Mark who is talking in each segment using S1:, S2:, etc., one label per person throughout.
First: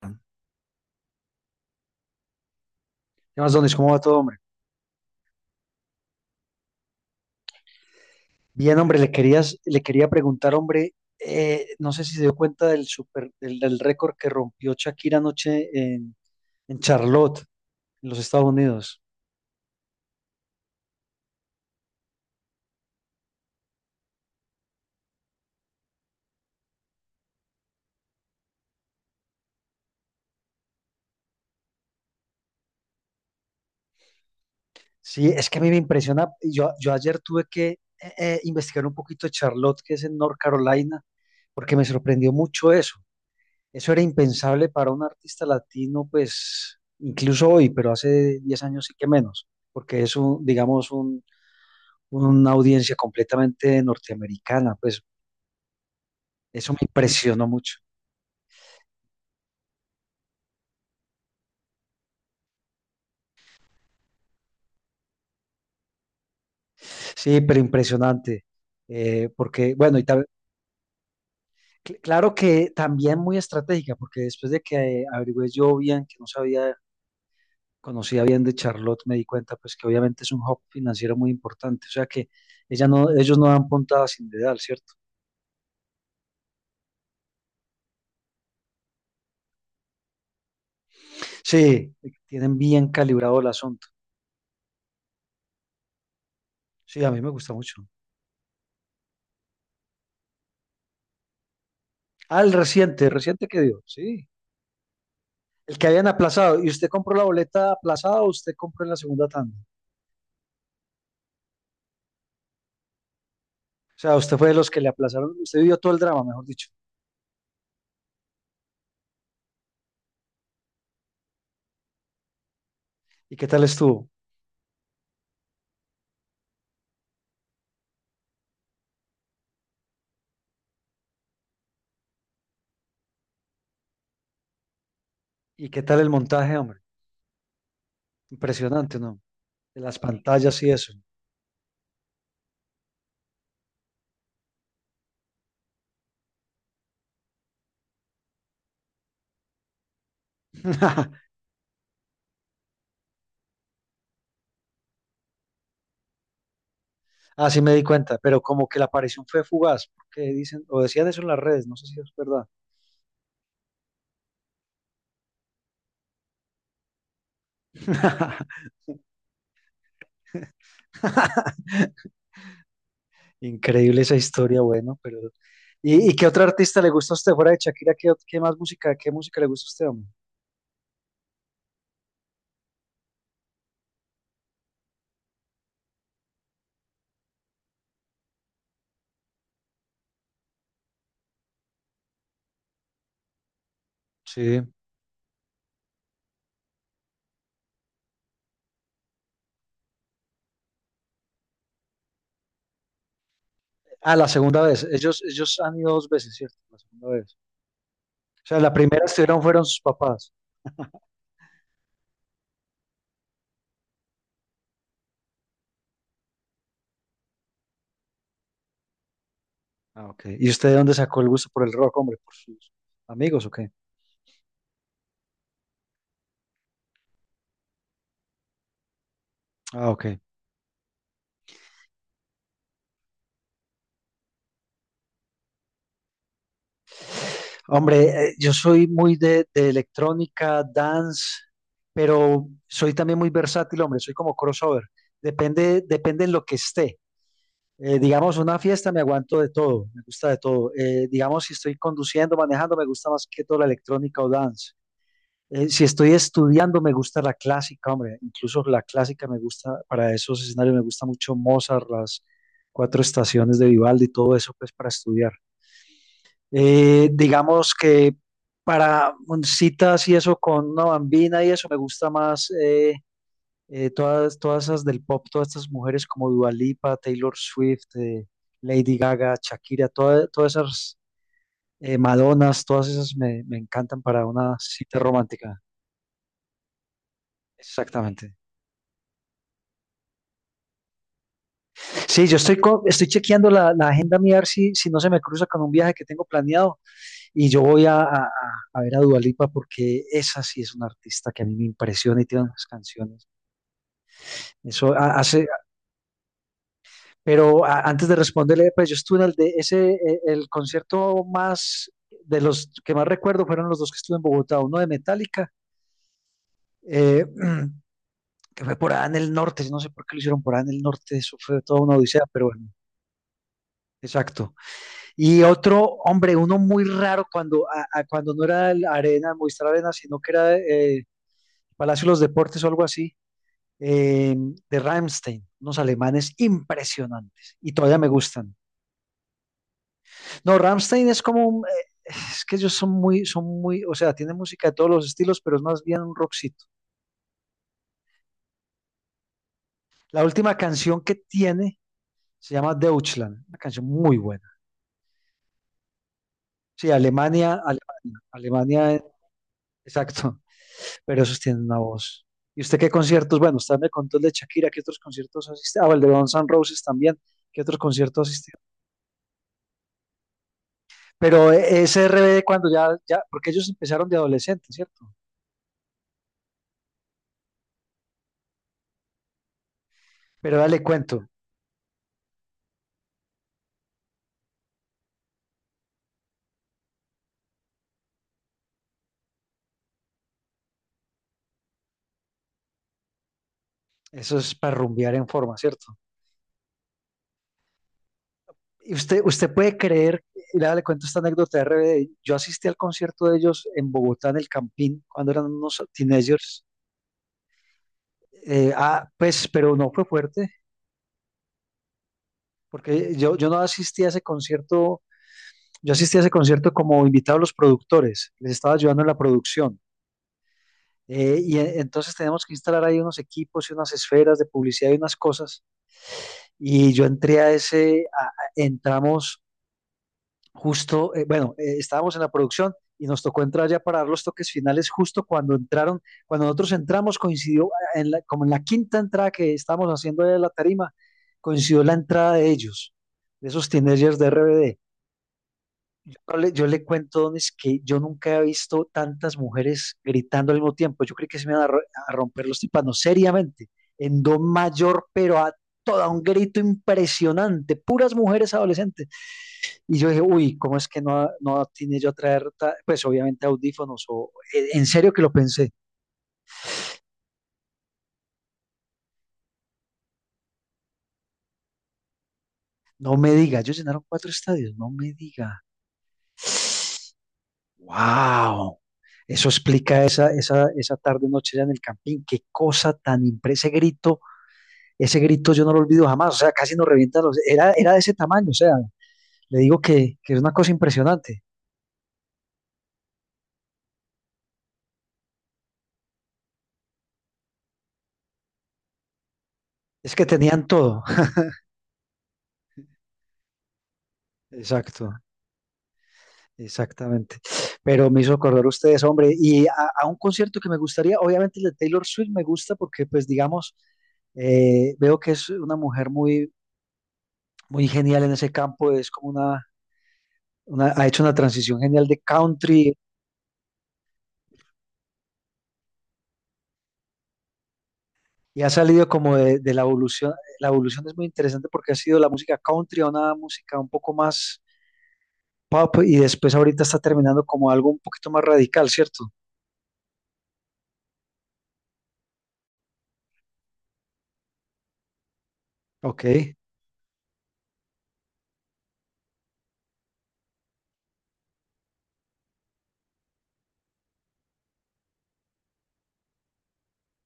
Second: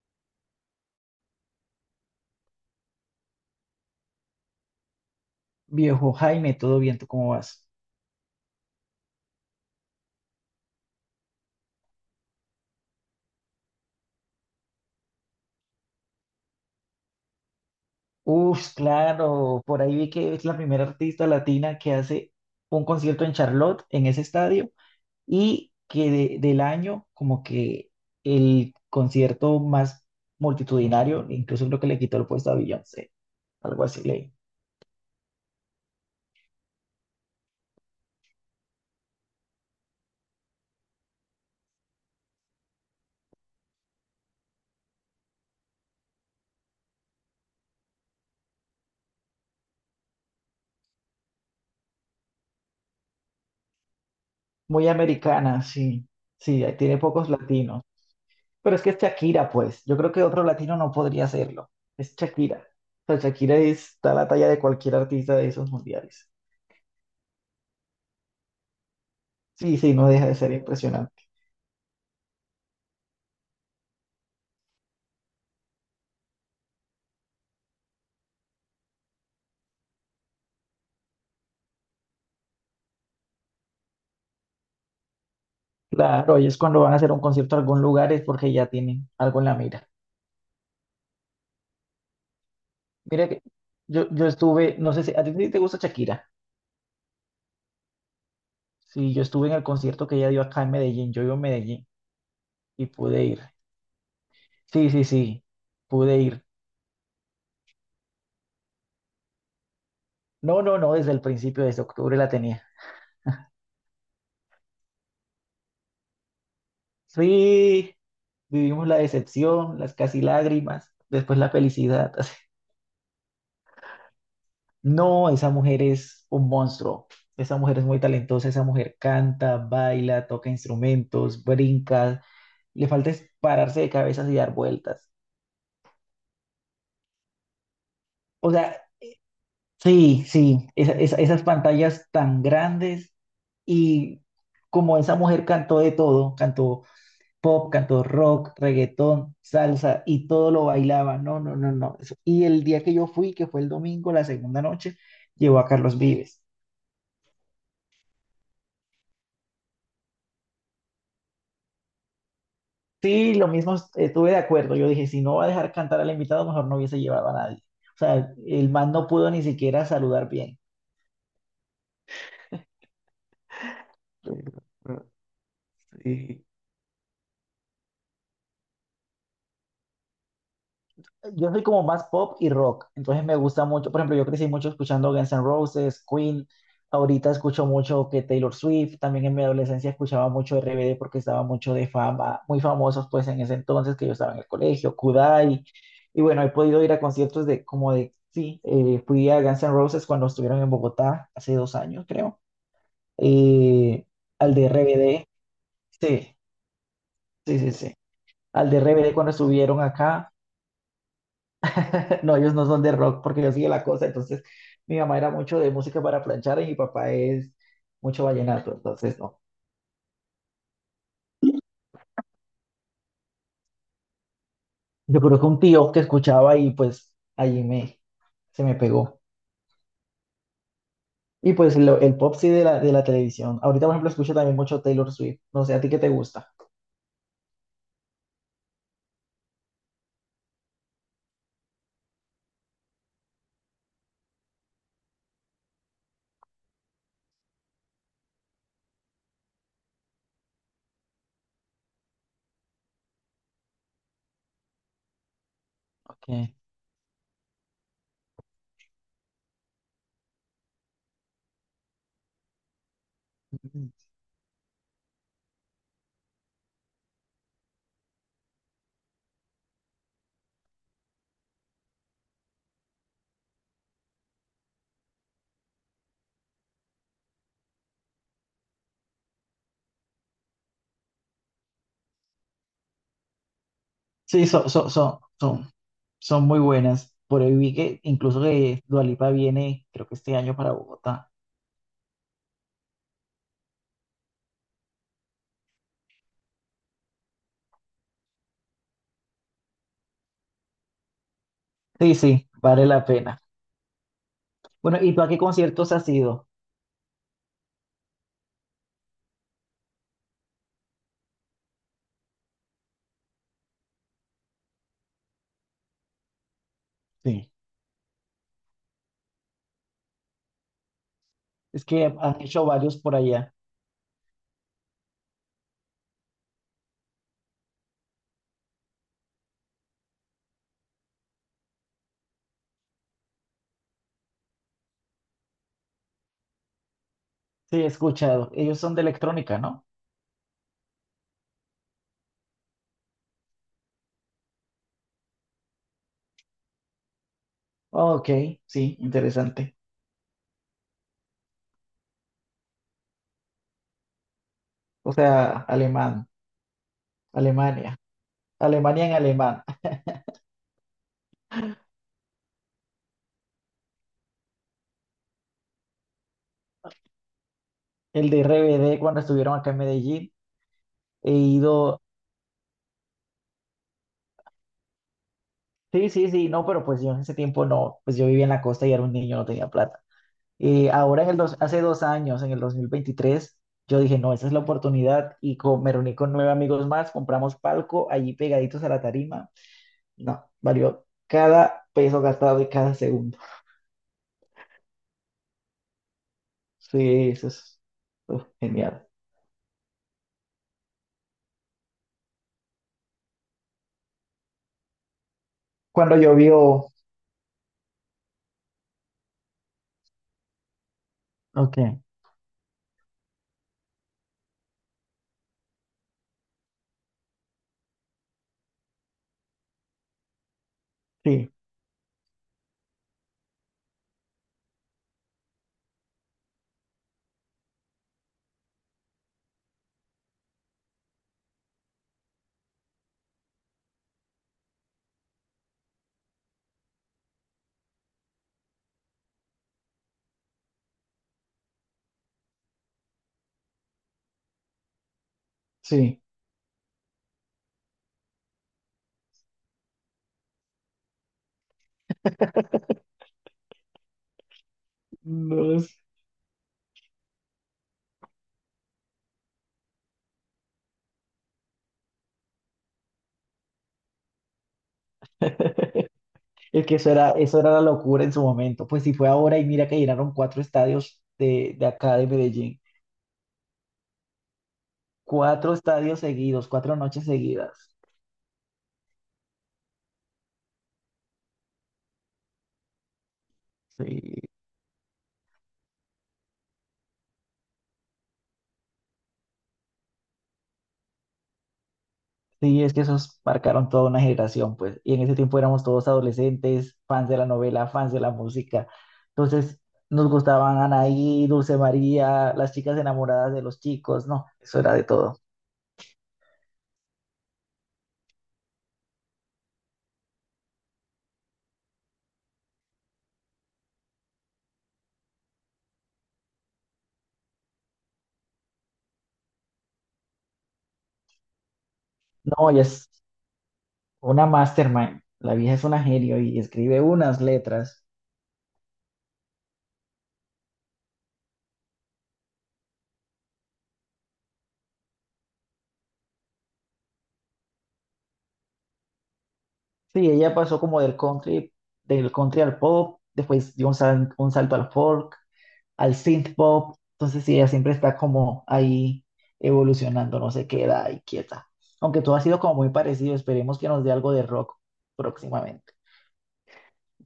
S1: ¿Qué más, Donis? ¿Cómo va todo, hombre?
S2: Viejo Jaime, todo bien, ¿tú cómo vas?
S1: Bien, hombre, le quería preguntar, hombre, no sé si se dio cuenta del récord que rompió Shakira anoche en Charlotte, en los Estados
S2: Uf,
S1: Unidos.
S2: claro, por ahí vi que es la primera artista latina que hace un concierto en Charlotte, en ese estadio, y que del año, como que el concierto más multitudinario, incluso creo que le quitó el puesto a Beyoncé, algo así leí.
S1: Sí, es que a mí me impresiona. Yo ayer tuve que investigar un poquito de Charlotte, que es en North Carolina, porque me sorprendió mucho eso. Eso era impensable para un artista latino, pues, incluso hoy, pero hace 10 años sí que menos, porque es un, digamos, una audiencia completamente norteamericana,
S2: Muy
S1: pues
S2: americana, sí, sí,
S1: eso
S2: ahí
S1: me
S2: tiene pocos
S1: impresionó mucho.
S2: latinos. Pero es que es Shakira, pues, yo creo que otro latino no podría hacerlo, es Shakira. O sea, Shakira está a la talla de cualquier artista de esos mundiales.
S1: Sí, pero impresionante, porque,
S2: Sí, sí,
S1: bueno,
S2: no deja de ser impresionante.
S1: claro que también muy estratégica, porque después de que averigüé yo bien, que no sabía, conocía bien de Charlotte, me di cuenta, pues que obviamente es un hub financiero muy importante, o sea que ella no, ellos no dan puntada sin dedal, ¿cierto?
S2: Claro, ellos cuando van a hacer un concierto a algún lugar es porque ya tienen algo en la mira.
S1: Sí, tienen bien
S2: Mira
S1: calibrado
S2: que
S1: el asunto.
S2: yo estuve, no sé si a ti te gusta Shakira.
S1: Sí, a mí me gusta mucho.
S2: Sí, yo estuve en el concierto que ella dio acá en Medellín. Yo vivo en Medellín
S1: Ah,
S2: y
S1: el
S2: pude ir.
S1: reciente que dio, sí.
S2: Sí, sí, sí,
S1: El que habían
S2: pude ir.
S1: aplazado. ¿Y usted compró la boleta aplazada o usted compró en la segunda tanda? O
S2: No, no, no, desde el principio, desde octubre la tenía.
S1: sea, usted fue de los que le aplazaron. Usted vivió todo el drama, mejor dicho.
S2: Sí, vivimos la decepción, las casi lágrimas, después la felicidad.
S1: ¿Y qué tal estuvo?
S2: No, esa mujer es un monstruo. Esa mujer es muy talentosa, esa mujer canta, baila, toca instrumentos, brinca. Le falta es pararse de cabezas y dar vueltas.
S1: ¿Y qué tal el montaje, hombre?
S2: O sea,
S1: Impresionante, ¿no? De las
S2: sí,
S1: pantallas
S2: sí,
S1: y eso.
S2: esas pantallas tan grandes y como esa mujer cantó de todo, cantó pop, cantó rock, reggaetón, salsa y todo lo bailaba. No, no, no, no. Y el día que yo fui, que fue el domingo, la segunda noche, llevó a Carlos Vives.
S1: Así me di cuenta, pero como que la aparición fue fugaz, porque dicen, o decían eso en las redes, no sé si es verdad.
S2: Sí, lo mismo estuve de acuerdo. Yo dije, si no va a dejar cantar al invitado, mejor no hubiese llevado a nadie. O sea, el man no pudo ni siquiera saludar bien.
S1: Increíble esa historia, bueno, pero... ¿Y qué otro
S2: Sí.
S1: artista le gusta a usted fuera de Shakira? ¿Qué más música, qué música le gusta a usted, hombre?
S2: Yo soy como más pop y rock, entonces me gusta mucho. Por ejemplo, yo crecí mucho escuchando Guns N' Roses, Queen. Ahorita escucho mucho que Taylor Swift. También en mi adolescencia escuchaba mucho RBD porque estaba mucho de fama, muy famosos pues en ese entonces que yo estaba en el
S1: Sí.
S2: colegio, Kudai. Y bueno, he podido ir a conciertos de como de, sí, fui a Guns N' Roses cuando estuvieron en Bogotá hace 2 años, creo. Eh,
S1: Ah, la
S2: al
S1: segunda
S2: de
S1: vez.
S2: RBD,
S1: Ellos han ido dos veces,
S2: sí,
S1: ¿cierto? La segunda vez.
S2: sí, sí, sí.
S1: O sea,
S2: Al
S1: la
S2: de
S1: primera
S2: RBD cuando
S1: estuvieron fueron sus
S2: estuvieron acá.
S1: papás.
S2: No, ellos no son de rock porque yo sigue la cosa. Entonces, mi mamá era mucho de música para planchar y mi papá es mucho vallenato. Entonces, no.
S1: Ah, ok. ¿Y usted de dónde sacó el gusto por el rock, hombre? ¿Por sus amigos o qué?
S2: Yo creo que un tío que escuchaba y pues allí me, se me pegó.
S1: Ah, ok.
S2: Y pues el pop sí de la, televisión. Ahorita, por ejemplo, escucho también mucho Taylor Swift. No sé, ¿a ti qué te gusta?
S1: Hombre, yo soy muy de electrónica, dance, pero soy también muy versátil, hombre. Soy como crossover. Depende en lo que esté. Digamos, una fiesta me aguanto de todo, me gusta de todo. Digamos, si estoy conduciendo, manejando, me gusta más que todo la electrónica o dance. Si estoy
S2: Okay.
S1: estudiando, me gusta la clásica, hombre, incluso la clásica me gusta, para esos escenarios me gusta mucho Mozart, las cuatro estaciones de
S2: Mm.
S1: Vivaldi y todo eso, pues para estudiar. Digamos que para citas y eso con una bambina y eso me gusta más todas esas del pop, todas estas mujeres como Dua Lipa, Taylor Swift, Lady Gaga, Shakira, todas esas Madonas, todas esas me encantan para
S2: Sí,
S1: una
S2: son, son,
S1: cita
S2: son,
S1: romántica.
S2: son, son muy buenas. Por ahí vi que
S1: Exactamente.
S2: incluso que Dua Lipa viene, creo que este año para Bogotá.
S1: Sí, estoy chequeando la agenda mía a ver si, si no se me cruza con un viaje que tengo planeado y yo voy a ver a Dua Lipa porque esa sí es una artista que a mí me
S2: Sí,
S1: impresiona y tiene
S2: sí,
S1: unas
S2: vale la
S1: canciones.
S2: pena.
S1: Eso
S2: Bueno, ¿y
S1: ha-
S2: tú a qué
S1: hace,
S2: conciertos has ido?
S1: pero antes de responderle, pues yo estuve en el de ese, de los que más recuerdo fueron los dos que estuve en Bogotá, uno de Metallica, eh,
S2: Sí.
S1: que fue por allá en el norte, no sé por qué lo hicieron por allá en el norte, eso fue toda
S2: Es
S1: una
S2: que
S1: odisea,
S2: han
S1: pero
S2: hecho
S1: bueno,
S2: varios por allá.
S1: exacto. Y otro, hombre, uno muy raro cuando, cuando no era Movistar Arena, sino que era Palacio de los Deportes o algo así, eh, de Rammstein, unos alemanes impresionantes y
S2: Sí, he
S1: todavía me
S2: escuchado.
S1: gustan.
S2: Ellos son de electrónica, ¿no?
S1: No, Rammstein es como un, es que ellos son muy, o sea, tienen música de todos los estilos, pero es más bien un rockcito.
S2: Oh, Ok, sí, interesante.
S1: La última canción que tiene se llama Deutschland, una canción muy buena.
S2: O sea, alemán,
S1: Sí,
S2: Alemania,
S1: Alemania,
S2: Alemania en alemán.
S1: exacto. Pero esos tienen una voz. ¿Y usted qué conciertos? Bueno, usted me contó el de Shakira, ¿qué otros conciertos asiste? Ah, el de Guns N' Roses también, ¿qué otros conciertos
S2: El de
S1: asiste?
S2: RBD cuando estuvieron acá en Medellín, he
S1: Pero
S2: ido.
S1: SRB cuando ya, porque ellos empezaron de adolescentes, ¿cierto?
S2: Sí, sí, sí, no, pero pues yo en ese tiempo no, pues yo vivía en la costa y era un niño, no tenía plata.
S1: Pero dale
S2: Ahora
S1: cuento,
S2: hace 2 años, en el 2023, yo dije, no, esa es la oportunidad y me reuní con nueve amigos más, compramos palco allí pegaditos a la tarima. No, valió cada peso gastado y cada segundo.
S1: eso es para rumbear en forma, ¿cierto?
S2: Sí, eso es uf,
S1: Y
S2: genial.
S1: usted puede creer, y dale cuento esta anécdota de RBD, yo asistí al concierto de ellos en Bogotá, en el Campín, cuando eran unos
S2: Cuando
S1: teenagers,
S2: llovió,
S1: pues, pero no fue fuerte,
S2: ok,
S1: porque yo no asistí a ese concierto. Yo asistí a ese concierto como invitado a los productores, les estaba ayudando en la producción.
S2: sí,
S1: Entonces tenemos que instalar ahí unos equipos y unas esferas de publicidad y unas cosas. Y yo entré a ese, a- entramos justo, estábamos en la producción y nos tocó entrar ya para dar los toques finales justo cuando entraron, cuando nosotros entramos coincidió como en la quinta entrada que estábamos haciendo de la tarima, coincidió la entrada de ellos, de esos teenagers de RBD.
S2: sí.
S1: No le- yo le cuento, Donis, que yo nunca he visto tantas mujeres gritando al mismo tiempo. Yo creí que se me iban a, ro- a romper los tímpanos, seriamente, en do mayor, pero a
S2: No sé.
S1: toda un grito impresionante, puras mujeres adolescentes. Y yo dije, uy, ¿cómo es que no tiene yo a traer, pues obviamente audífonos? O, en serio que lo pensé.
S2: Es que eso era la locura en su momento. Pues si fue ahora y mira que llenaron cuatro estadios de acá de Medellín.
S1: No me diga, ellos llenaron cuatro estadios, no me diga.
S2: Cuatro estadios seguidos, 4 noches seguidas.
S1: ¡Wow! Eso explica esa tarde, noche allá en el campín. Qué cosa tan impresionante, grito
S2: Sí.
S1: ese grito yo no lo olvido jamás, o sea, casi nos revienta los... era de ese tamaño, o sea, le digo que es una cosa impresionante.
S2: Sí, es que esos marcaron toda una generación, pues. Y en ese tiempo éramos todos adolescentes, fans de la novela, fans de la música. Entonces,
S1: Es que
S2: nos
S1: tenían
S2: gustaban
S1: todo.
S2: Anaí, Dulce María, las chicas enamoradas de los chicos, no, eso era de
S1: Exacto,
S2: todo.
S1: exactamente. Pero me hizo acordar ustedes, hombre, a un concierto que me gustaría, obviamente el de Taylor Swift me gusta porque, pues, digamos, veo que es una mujer muy genial en ese campo, es como una, ha hecho una transición genial de
S2: No, ella
S1: country
S2: es una mastermind. La vieja es una genio y escribe unas letras.
S1: y ha salido como de la evolución. La evolución es muy interesante porque ha sido la música country a una música un poco más pop y después ahorita está terminando como algo un poquito más radical, ¿cierto?
S2: Sí, ella pasó como del country al pop, después dio un salto al folk, al
S1: Ok.
S2: synth pop. Entonces sí, ella siempre está como ahí evolucionando, no se queda ahí quieta. Aunque todo ha sido como muy parecido, esperemos que nos dé algo de rock próximamente.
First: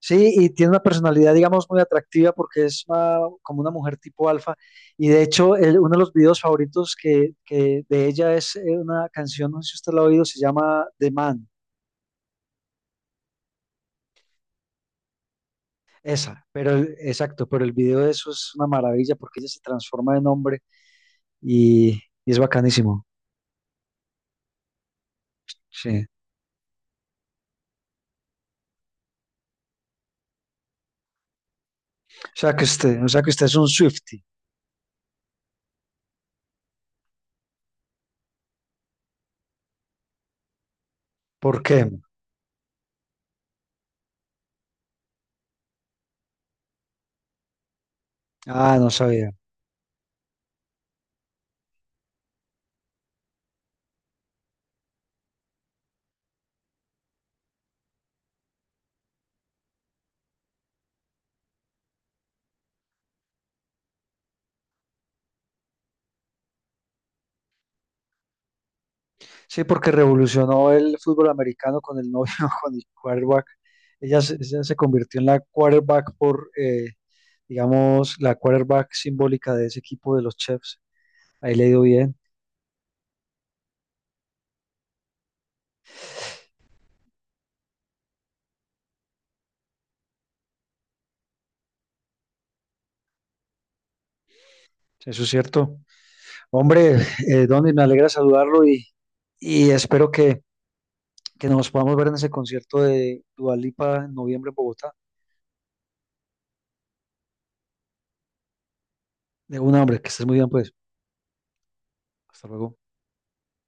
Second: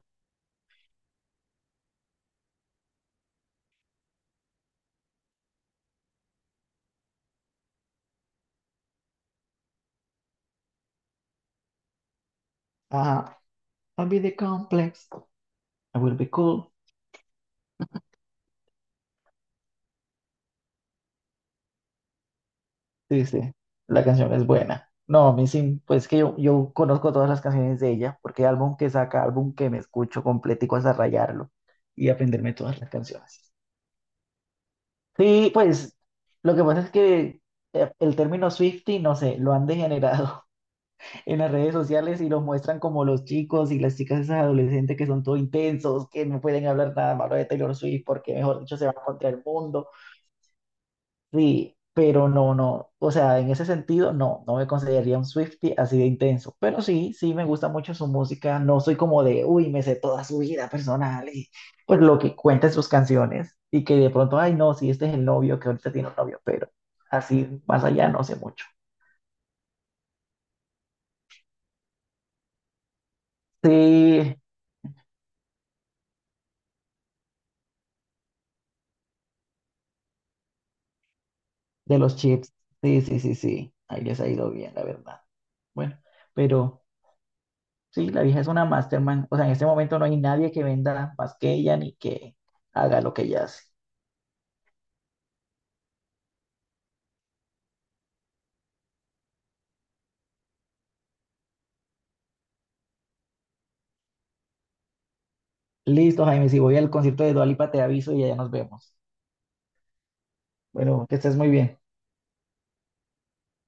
S1: Sí, y tiene una personalidad, digamos, muy atractiva porque como una mujer tipo alfa. Y de hecho, uno de los videos favoritos que de ella es una canción, no sé si usted la ha oído, se llama The Man.
S2: Ajá. I'll be the complex. I will be
S1: Esa, pero
S2: cool.
S1: pero el video de eso es una maravilla porque ella se transforma en hombre y es bacanísimo.
S2: Sí, sí, la canción es buena. No, a mí sí,
S1: Sí.
S2: pues que yo conozco todas las canciones de ella, porque álbum que saca, álbum que me escucho completico hasta rayarlo y aprenderme todas las
S1: O sea que usted
S2: canciones.
S1: es un Swiftie.
S2: Sí, pues lo que pasa es que el término Swiftie, no sé, lo han degenerado en las
S1: ¿Por
S2: redes
S1: qué?
S2: sociales y los muestran como los chicos y las chicas esas adolescentes que son todo intensos, que no pueden hablar nada malo de Taylor Swift porque, mejor dicho,
S1: Ah,
S2: se
S1: no
S2: va contra
S1: sabía.
S2: el mundo. Sí, pero no, no, o sea, en ese sentido, no, no me consideraría un Swiftie así de intenso, pero sí, sí me gusta mucho su música, no soy como de, uy, me sé toda su vida personal y pues lo que cuenta en sus canciones y que de pronto, ay, no, sí, este es el novio que ahorita tiene un novio, pero así más allá no sé mucho.
S1: Sí, porque revolucionó el fútbol americano con el novio, con el quarterback.
S2: Sí,
S1: Ella se convirtió en la quarterback por, digamos, la quarterback simbólica de ese equipo de los Chiefs. Ahí le ha
S2: de los
S1: bien,
S2: chips. Sí, sí, sí, sí. Ahí les ha ido bien, la verdad. Bueno, pero sí, la vieja es una mastermind. O sea, en este momento no hay nadie que venda más que ella ni que haga lo que ella hace.
S1: eso es cierto. Hombre, Donny, me alegra saludarlo y espero que nos podamos ver en ese concierto de Dua Lipa en noviembre en Bogotá.
S2: Listo, Jaime. Si voy al concierto de Dua Lipa, te aviso y allá nos vemos.
S1: De un hombre, que estés muy bien, pues.
S2: Bueno, que estés muy bien.
S1: Hasta luego.